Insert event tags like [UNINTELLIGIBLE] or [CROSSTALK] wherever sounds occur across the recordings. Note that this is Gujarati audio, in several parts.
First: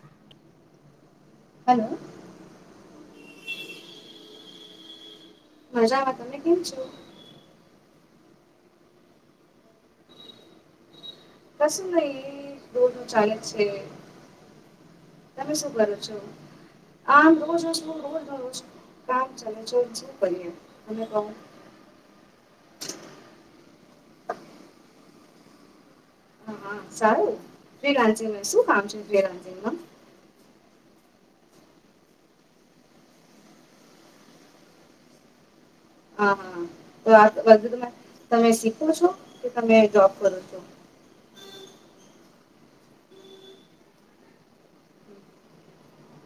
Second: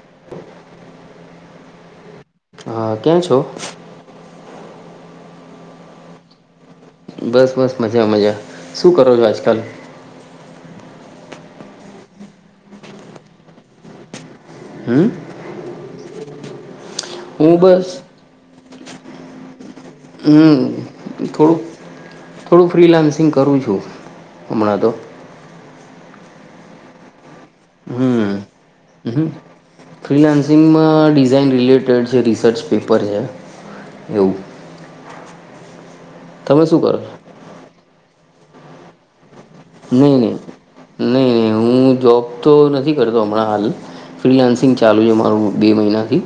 [INAUDIBLE] હલો. હા ક્યાં છો. મજા આવે તમને કેમ છો. બસ બસ મજા મજા શું કરો છો આજકાલ. કશું નહી રોજું ચાલે જ છે હમ તમે શું કરો છો. આમ હું રોજ વષ બસ રોજ ના રોજ કામ ચા છે. શું કરીએ હમ તમે કહો થોડું થોડું ફ્રીલાન્સિંગ કરું છું. હમણા તો. હા હા સારું તે હમ રાજીમાં શું કામ છે ત હમ રાજીમાં. ફ્રીલાન્સિંગમાં ડિઝાઇન રિલેટેડ જે રિસર્ચ પેપર છે. એવું. હા તમે શું કરો છો હા તો આ તમે તમે શીખો છો. કે તમે જોબ નહીં નહીં કરો છો. નહીં નહીં હું જોબ તો નથી કરતો હમણાં હાલ. ફ્રીલાન્સિંગ ચાલુ છે મારું બે મહિનાથી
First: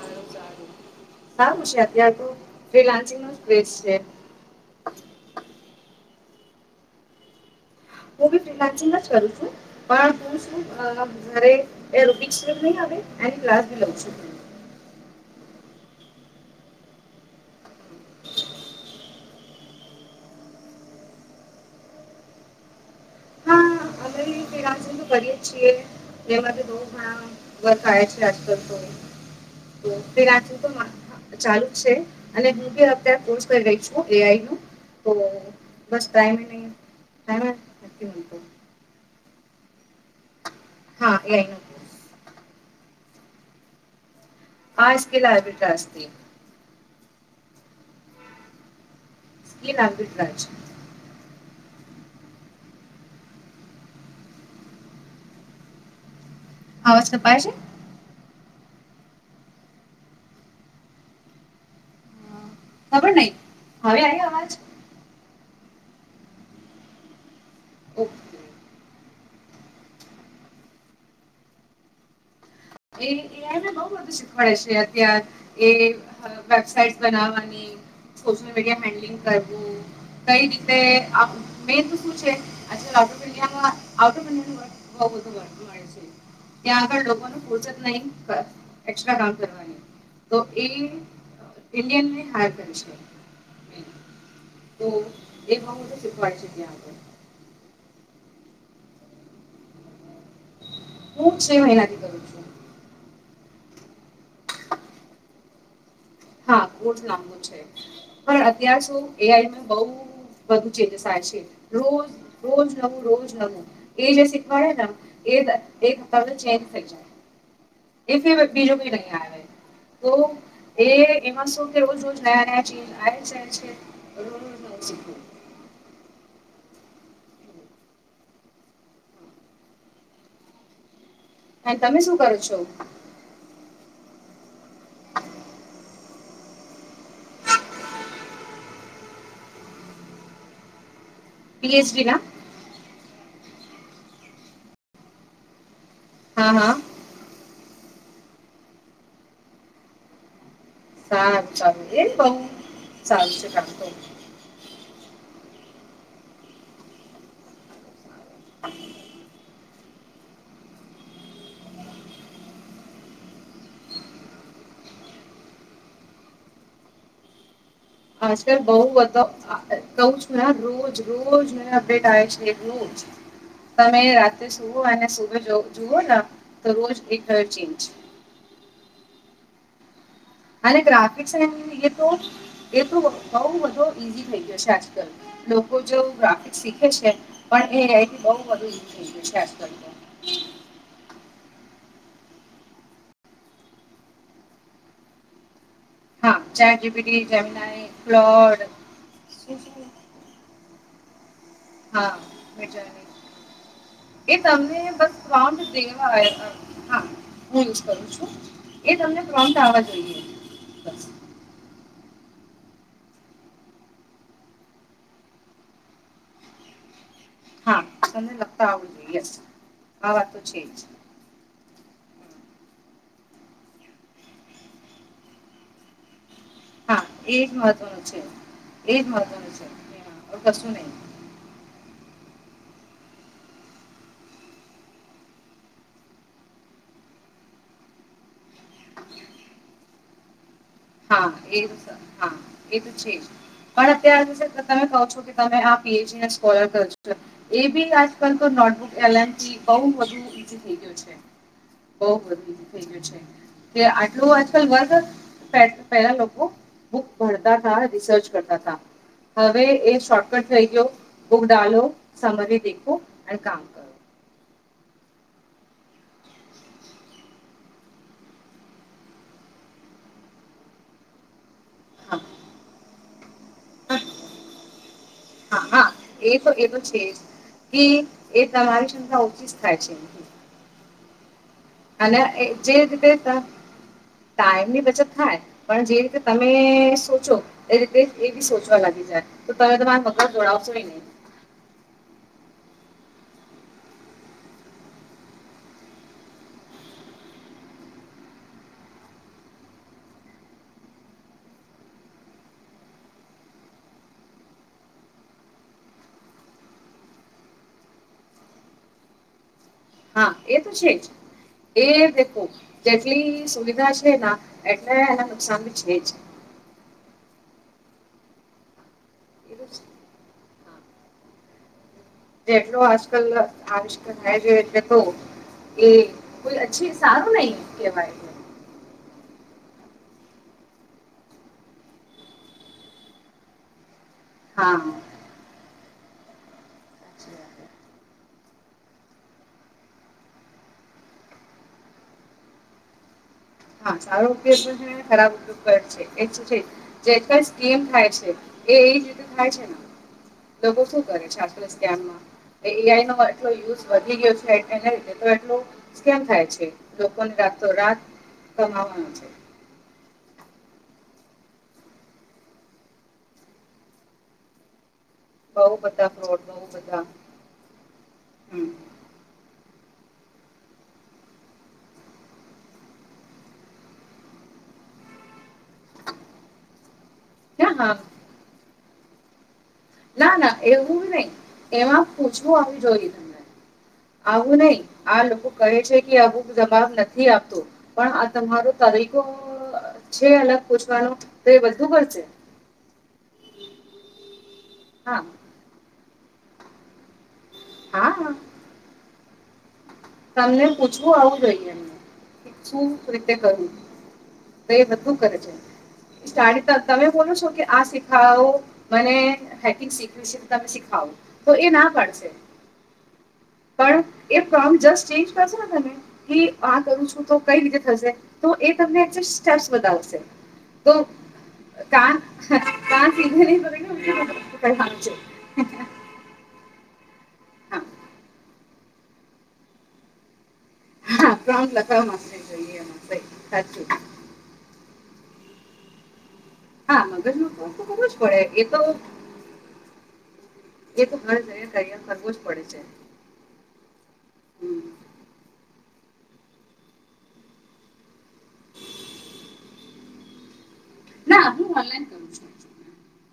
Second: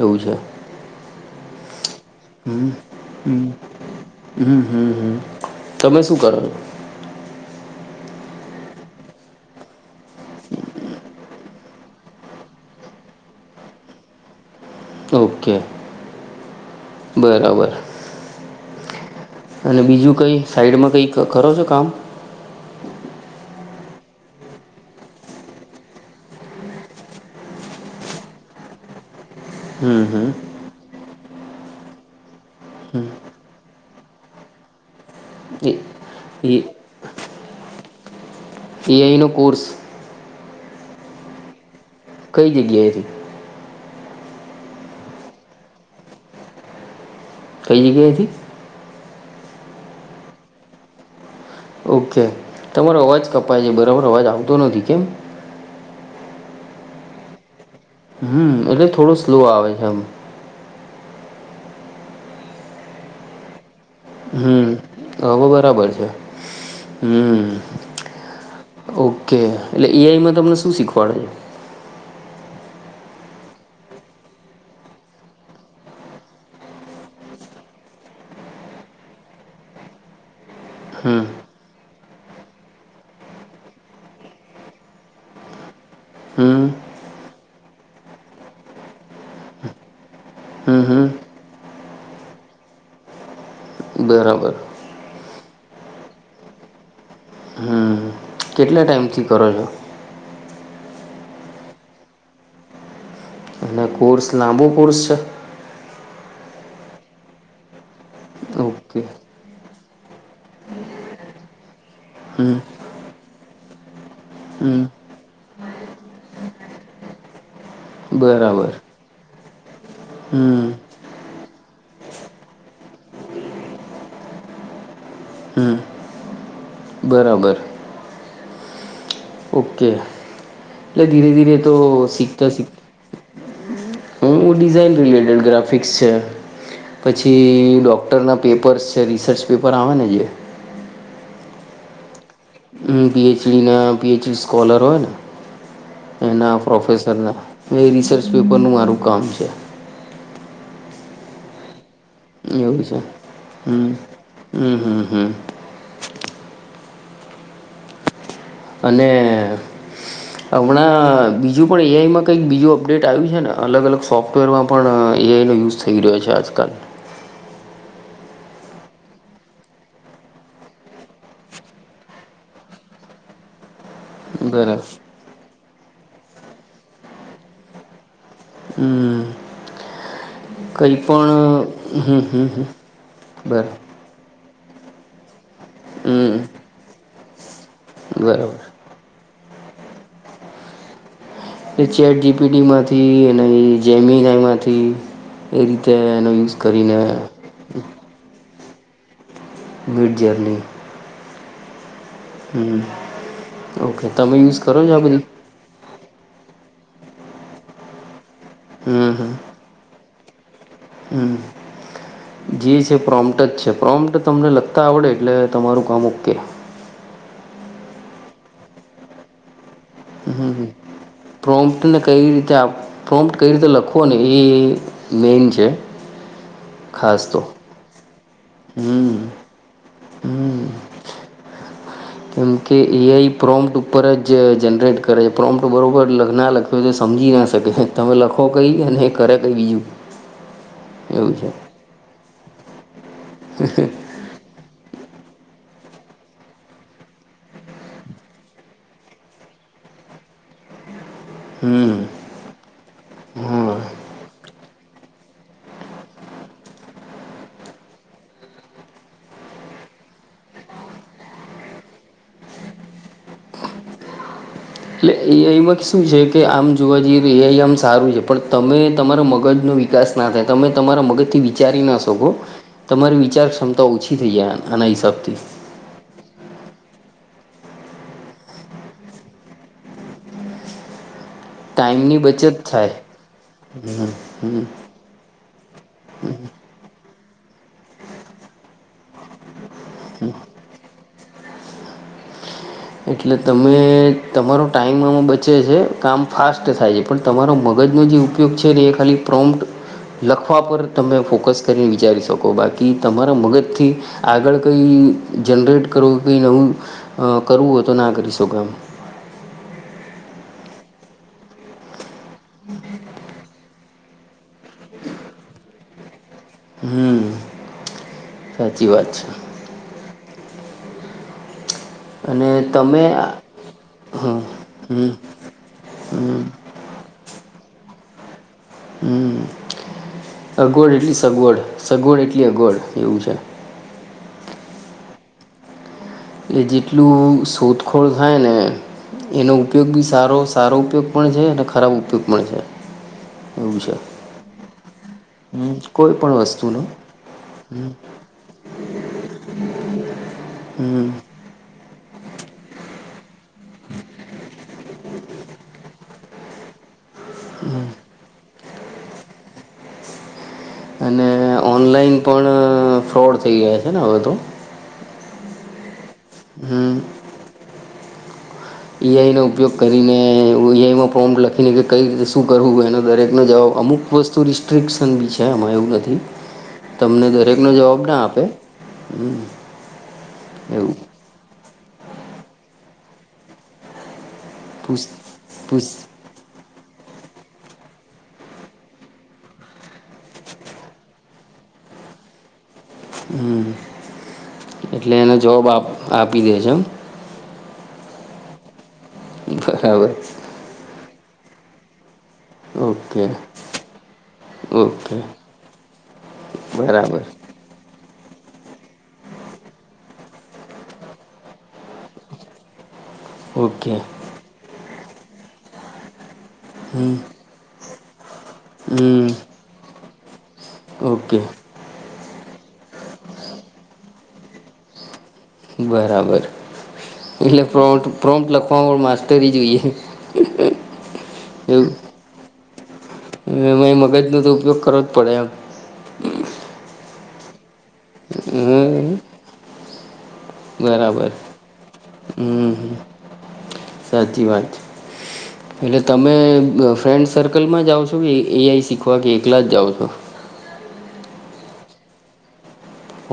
એવું છે. હા ખુશાલ. હમ હમ હમ હમ હમ. તમે શું કરો છો. હું બી ફ્રીલાન્સિંગ જ કરું છું પણ હું શું અ ઘરે રૂબિક્સ નહી આ એન્ડ ક્લાસ લઉં છું. ઓકે બરાબર. અને બીજું કંઈ સાઈડમાં કંઈ કરો છો કામ. હા અમે ફ્રીલાન્સિંગ તો કરીએ છીએ. એમાંથી બહુ ઘણા વર્ક આયા છે આજકાલ તો હમ તે હમ રાખ્યું તો. ચાલુ છે અને હું બી અત્યારે કોર્સ કરી રહી છું એઆઈ નું તો. એ બસ ટાઈમ એ નહી હેણે. એઆઈનું કોર્સ. હા એઆઈ. કઈ જગ્યાએથી. હાજ કે લાઈબ ટાસ્થી. કઈ જગ્યાએથી. સ્કીન આરબિટ રાજ. ઓકે તમારો અવાજ કપાય છે બરાબર અવાજ આવતો નથી કેમ. અવાજ કપાય છે. હમ એટલે થોડો સ્લો આવે છે એમ. હા. ખબર નહીં હવે આયો અવાજ. તો બરાબર છે. હમ્મ ઓ ઓકે એઆઈમાં તમને શું શીખવાડે છે? એ એ આઈને બહ બધું શીખવાડે છે અત્યાર એ વેબસાઇટ બનાવવાની સોશિયલ મીડિયા હેન્ડલિંગ કરવું કઈ રીતે મેન તો શું છે [UNINTELLIGIBLE] છે ત્યાં હમ આગળ લોકોનું [UNINTELLIGIBLE] એક્સ્ટ્રા કામ કરવાની તો એ હમ હમ ઇન્ડિયનની હાયર પેન્શન બરાબર. તો એ બાબતો શીખવાડે છે હમ કેટલા ટાઈમથી કરો છો? હું છે મહિનાથી કરું છું. અને કોર્સ લાંબો કોર્સ છે? હા કોર્સ લાંબુ છે પણ અત્યાર ઓકે સુું એઆઈ નું બવ વધુ ચેન્જસાય છે રોજ હમ રોજ નવું રોજ નવું એ જે હમ શીખવાડે ને એક હપ્તા ચેન્જ થઈ જાય બરાબર બીજુ નહી આવે તો હમ એ એમાં શું કે રોજ રોજ નયા ચેન્જ આવી જાય છે. શીખવું હમ્મ. ઓકે એટલે ધીરે ધીરે તો અને તમે શું કરો શીખતા છો શીખતા હું ડિઝાઇન રીલેટેડ ગ્રાફિક્સ છે. પછી ડોક્ટરના પેપર્સ છે રિસર્ચ પેપર આવે ને જે પી એચ ડી ના હમ્મ પીએચડી ના પીએચડી સ્કોલર હોય ને હા એના હા પ્રોફેસર ના એ એ રિસર્ચ પેપરનું મારું કામ છે. સારું ચાલ એ બહ એવું છે સાલું છે કામ તો હમ હમ હમ હમ અને હમણાં બીજું પણ એઆઈમાં કંઈક બીજું અપડેટ આવ્યું છે ને અલગ અલગ સોફ્ટવેરમાં પણ એ આઈ નો યુઝ થઈ રહ્યો છે આજકાલ. આજકાલ બઉ બધો કઉ છું રોજ રોજ અપડેટ આવે છે તમે રાતે સુઓ બરાબર અને સુ [UNINTELLIGIBLE] તો રોજ એક નયો ચેન્જ. હમ અને કંઈ ગ્રાફિકસ પણ તો હમ હમ હમ એ તો બઉ બરાબર બધો ઈઝી થઈ જશે આજલ લોકો જો હમ ગ્રાફિકસ શીખે છે પણ એ આઈ બધું બરાબર હિખી રિયા છે આજકાલ લોકો [INAUDIBLE] એ ચેટ જી પી ટીમાંથી એની જેમિંનાઈમાંથી એ રીતે એનો હા યુઝ ચેટ કરીને જીપીટી જેમિનાઈ ક્લોડ [UNINTELLIGIBLE] જેમની હા ઓકે [UNINTELLIGIBLE] એ તમે યુઝ તમને કરો છો આ બસ બધી [UNINTELLIGIBLE] હા હું યુઝ કરું છું એ તમને પ્રોમ્પટ આવવા જોઈએ. બસ હમ્મ. જે છે પ્રોમ્પ્ટ જ છે પ્રોમ્પ્ટ તમને લગતા આવડે એટલે તમારું કામ ઓકે. હા તમને લકતા આવું જોઈએ યસ આ વાત તો હમ છે હમ જ. પ્રોમ્પ્ટને કઈ રીતે પ્રોમ્પ્ટ કઈ રીતે લખો ને એ મેન છે. હા ખાસ તો એજ મહત્વનું છે. એજ હમ મહત્વનું છે. કસું નહી એમ કે એઆઈ પ્રોમપ્ટ ઉપર જ જનરેટ કરે છે. પ્રોમપ્ટ બરોબર લગ્ન ના લખ્યું તો સમજી ના શકે છે. તમે લખો કઈ અને એ કરે કઈ બીજું હા એવું છે એ સર હા એ તો છે જ પણ અત્યાર તમે કહો છો કે તમે આ પીએચડીને સ્કોલર કરો એ બી આજકાલ તો નોટબુક એલનજી બઉ બધુ ઈઝી થઈ ગયું છે. હમ બોવ [UNINTELLIGIBLE] થઈ ગયું છે હા કે આટલૂ આજકાલ વર્ક પેલા લોકો બુક ભણતા તા રિસર્ચ કરતા હતા હવે એ શોર્ટકટ થઈ ગયો, બુક ડાલો સમરિ દેખો અને કામ કરો. [INAUDIBLE] એ. આઈ. માં તો શું છે કે આમ જોવા જઈએ તો એ. આઈ. આમ સારું છે પણ તમે તમારા મગજનો વિકાસ ના તમે તમારા મગજ થી વિચારી ના હા શકો તમારી વિચાર ક્ષમતા ઓછી થઈ જાય આના હિસાબથી. હા હા એ તો એ તો છે જ કે એ તમારી ક્ષમતા ઓછી જ થાય છે. ટાઈમની અને બચત જે થાય રીતે ટા હમ હમ ટાઈમ ની બચત થાય પણ જે રીતે તમે સોચો એ રીતે એ બી સોચવા લાગી જાય, તો તમે તમારા મગજ દોડવ બીજું કાય ની [INAUDIBLE] એટલે તમે તમારો ટાઈમ એમાં બચે છે, કામ ફાસ્ટ થાય છે, પણ તમારો મગજ જનો જે ઉપયોગ છે એ ખાલી પ્રોમ્પ્ટ લખવા પર તમે ફોકસ કરીને વિચારી શકો બાકી તમારા મગજથી આગળ કઈ જનરેટ કરવું કે નવું અ કરવું હોય તો ના કરી શકો એમ. હા એ તો છે જ. એ દેખો જેટલી સુવિધા છે ના એટલે એને નુકસાન બી છે જ. હમ્મ. સાચી વાત છે. એવુ છે. અને જેટલો તમે આજકાલ આ આવિષ્કાર હમ થાય છે એટલે તો હમ એ હમ કોઈ અછી સારું નહી કેવાય. હમ અગવડ એટલી સગવડ સગવડ એટલી અગવડ એવું છે. હા. એ જેટલું શોધખોળ થાય ને એનો ઉપયોગ બી સારો સારો ઉપયોગ પણ છે, અને ખરાબ ઉપયોગ પણ છે. [INAUDIBLE] છે હા સારો ઉપયોગ પણ છે, ખરાબ હમ ઉપયોગ કોઈ પણ છે, વસ્તુનો જે કસ સ્કીમ થાય છે. એ એ જ રીતે થાય છે લોકો શું હમ કરે છે આજકાલ સેક્મમાં. એ. આઈ. નો એટલો યુઝ વધી ગયો છે એટએલ એના લીધે તો એટલો સ્કેમ થાય છે લોકોન જા રાતો રાત કમાવાનું છે. અને ઓનલાઈન પણ ફ્રોડ થઈ ગયા છે ને હવે તો. બઉ બધા. હમ્મ. હમ્મ. એ. આઈ. નો ઉપયોગ કરીને એ. આઈ. માં પોમ્પ લખીને કે કઈ રીતે શું કરવું એનો દરેકનો જવાબ અમુક વસ્તુ રિસ્ટ્રિકશન બી છે. છે એમાં એવું નથી તમને દરેકનો જવાબ ના આપે. ના ના એવું નહી એમાં પૂછવું આવી જોઈએ તમને. આવું નઈ પૂછ આ લોકો કહે પૂછ છે કે આવું જવાબ નથી આપતો પણ આ તમારો તરીકો છે અલગ પૂછવાનું તો એ બધું કરશે. હમ્મ. એટલે હા એનો જવાબ આપ આપી દે છે એમ. હા. બરાબર તમને પૂછવું આવું જોઈએ એમને શું કે ઓકે રીતે કરવું? તો એ બધું ઓકે કરે છે, [UNINTELLIGIBLE] તમે બરાબર બોલો છો કે આ [UNINTELLIGIBLE] મને હેંકિંગ શીખ છે તમે શીખાવો તો એ ના પાડશે. [INAUDIBLE] પણ એ ફ્રોમ જસ્ટ ચેન્જ કરશો ને તમે આ કરું હમ છું તો કઈ રીતે થશે તો એ તમને હમ સ્ટેપ્સ બતાવશે. છે. ઓકે. કા કા સીધા નહી ભને [UNINTELLIGIBLE] આવજો. ભલે. એટલે પ્રો પ્રોન્ટ લખવાવામાં માસ્ટરી જોઈએ. હા પ્રોપ્ટ એવું લખાવવામા માસ્તરી જોઈએ. સહી સાચું એમાં મગજનો તો ઉપયોગ કરવો જ પડે એમ. હા મગજનો તો કરવો જ પડે એ તો હમ એ તો બરાબર હર જગ તય કરવો સરખું પડે હમ છે સાચી વાત છે પેલે તમે ફ્રેન્ડ સર્કલમાં જાઓ છો કે એઆઈ શીખવા કે એકલા જ જાઓ છો ના હું ઓનલાઈન કરું છુ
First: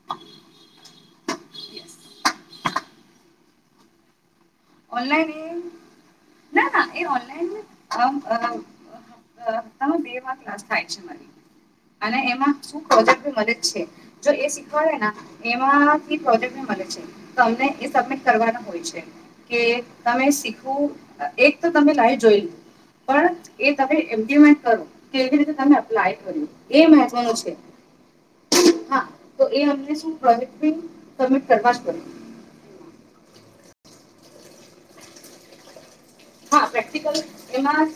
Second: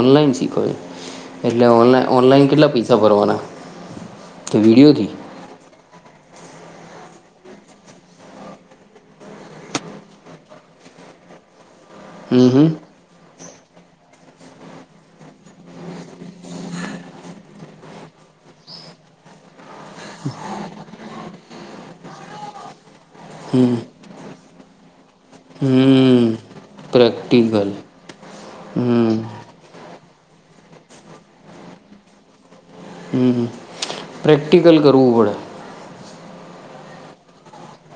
ઓનલાઈન શીખો એટલે યસ ઓન ઓનલાઈન કેટલા પૈસા ભરવાના તે વીડિયોથી ઓનલાઈન એ ના ના એ ઓનલાઈન તમાં બે માં ક્લાસ થાય છે મારી અને હમ એમાં હમ શું પ્રોજેક્ટની મદદ છે જો એ શીખવાડેના એમાંથી પ્રોજેક્ટનું મલે છે ઓનલાઇન એ સબમિટ કરવાનું હોય છે. કે તમે શીખવું એક તો તમે લાઈવ જોઈ પણ એ હમ તમે એમ્પ્લીમેન્ટ કરો કેવી રીતે તમે એપ્લાય હમ કર્યું. એ મહેત્વનું છે. પ્રેક્ટિકલ હા હમ તો એ અમને શું પ્રોજેક્ટ બી સબમિટ કરવા જ પડે. હમ હમ પ્રેક્ટિકલ કરવું પડે. હા પ્રેક્ટિકલ એમાં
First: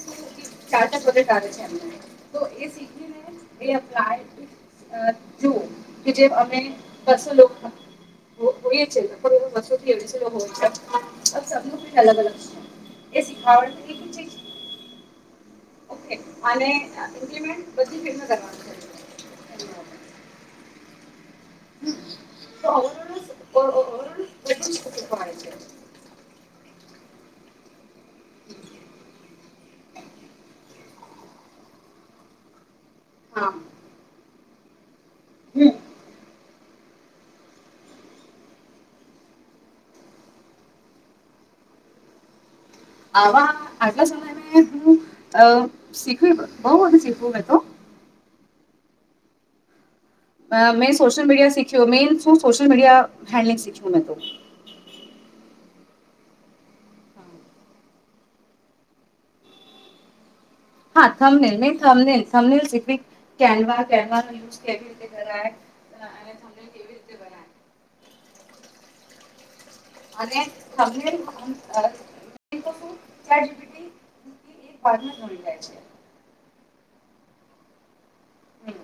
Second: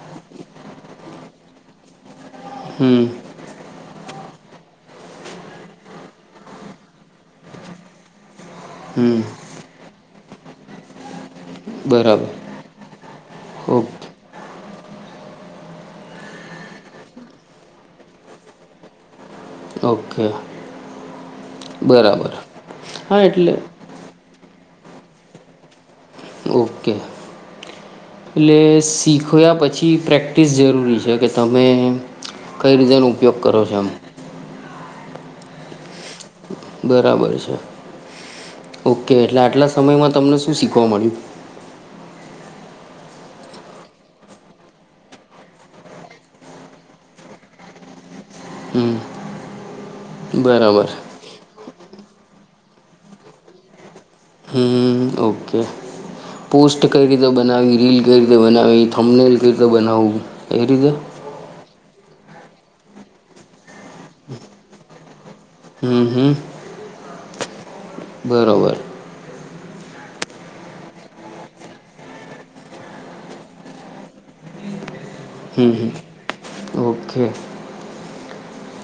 ચાર ચાર વખત આવે છે એમને તો એ હમ શીખીને એ એપ્લાય અ જુઓ કે જે અમે બસો લોકો હોય હોય જ છે હમ પણ એ બસ્સોથી અઢીસો લોગ હોય છે અબ સબની રીત અલગ બરાબર અલગ એ સીખવાડ ઓકે પછી કેછે ઓકે અને ઈપ્લિમેન્ટ બધી ફ્રેમમાં કરવાનું છે. ઓકે. હમ. હ એટલે [UNINTELLIGIBLE] ઓકે એટલે શીખ્યા પછી ની પ્રેક્ટિસ જરૂરી છે કે તમે કઈ રીતેનો ઉપયોગ હા કરો છો આમ. હમ. બરાબર છે. ઓકે એટલે આટલા સમયમાં તમને શું શીખવા મળ્યું? આવા આટલા સમય મે હું અ શીખવી બઉ બધું શીખ્યું મે તો [INAUDIBLE] અ બરાબર મેં સોશલ મીડિયા સીખ મેન શું સોશિયલ મીડિયા હેન્ડલિંગ શીખ્યું મેં તો હમ ઓકે પોસ્ટ કઈ રીતે બનાવી રીલ કઈ રીતે બનાવી થમણેલ કઈ રીતે બનાવું? હા થમનેલ ને થમનેલ થમનેલ શીખવી કેન્વા કેન્વાનો યુઝ કેવી રીતે કરાય? હમ અને હમ. થમનેલ કેવી રીતે બનાય બરાબર અને [UNINTELLIGIBLE] ચેટ જીપીટી [UNINTELLIGIBLE] જાય હમ હમ છે ઓકે હમ.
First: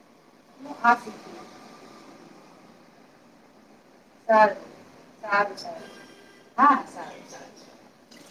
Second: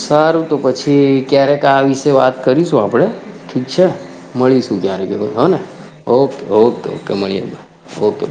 સારું તો હું આ પછી શીખી ક્યારેક આ વિશે વાત કરીશુ આપડે છે સારું મળીશુ ક્યારેક એતો સારું હોને. સારું ઓકે હા ઓકે તો સારું મડીએ સારું ઓકે.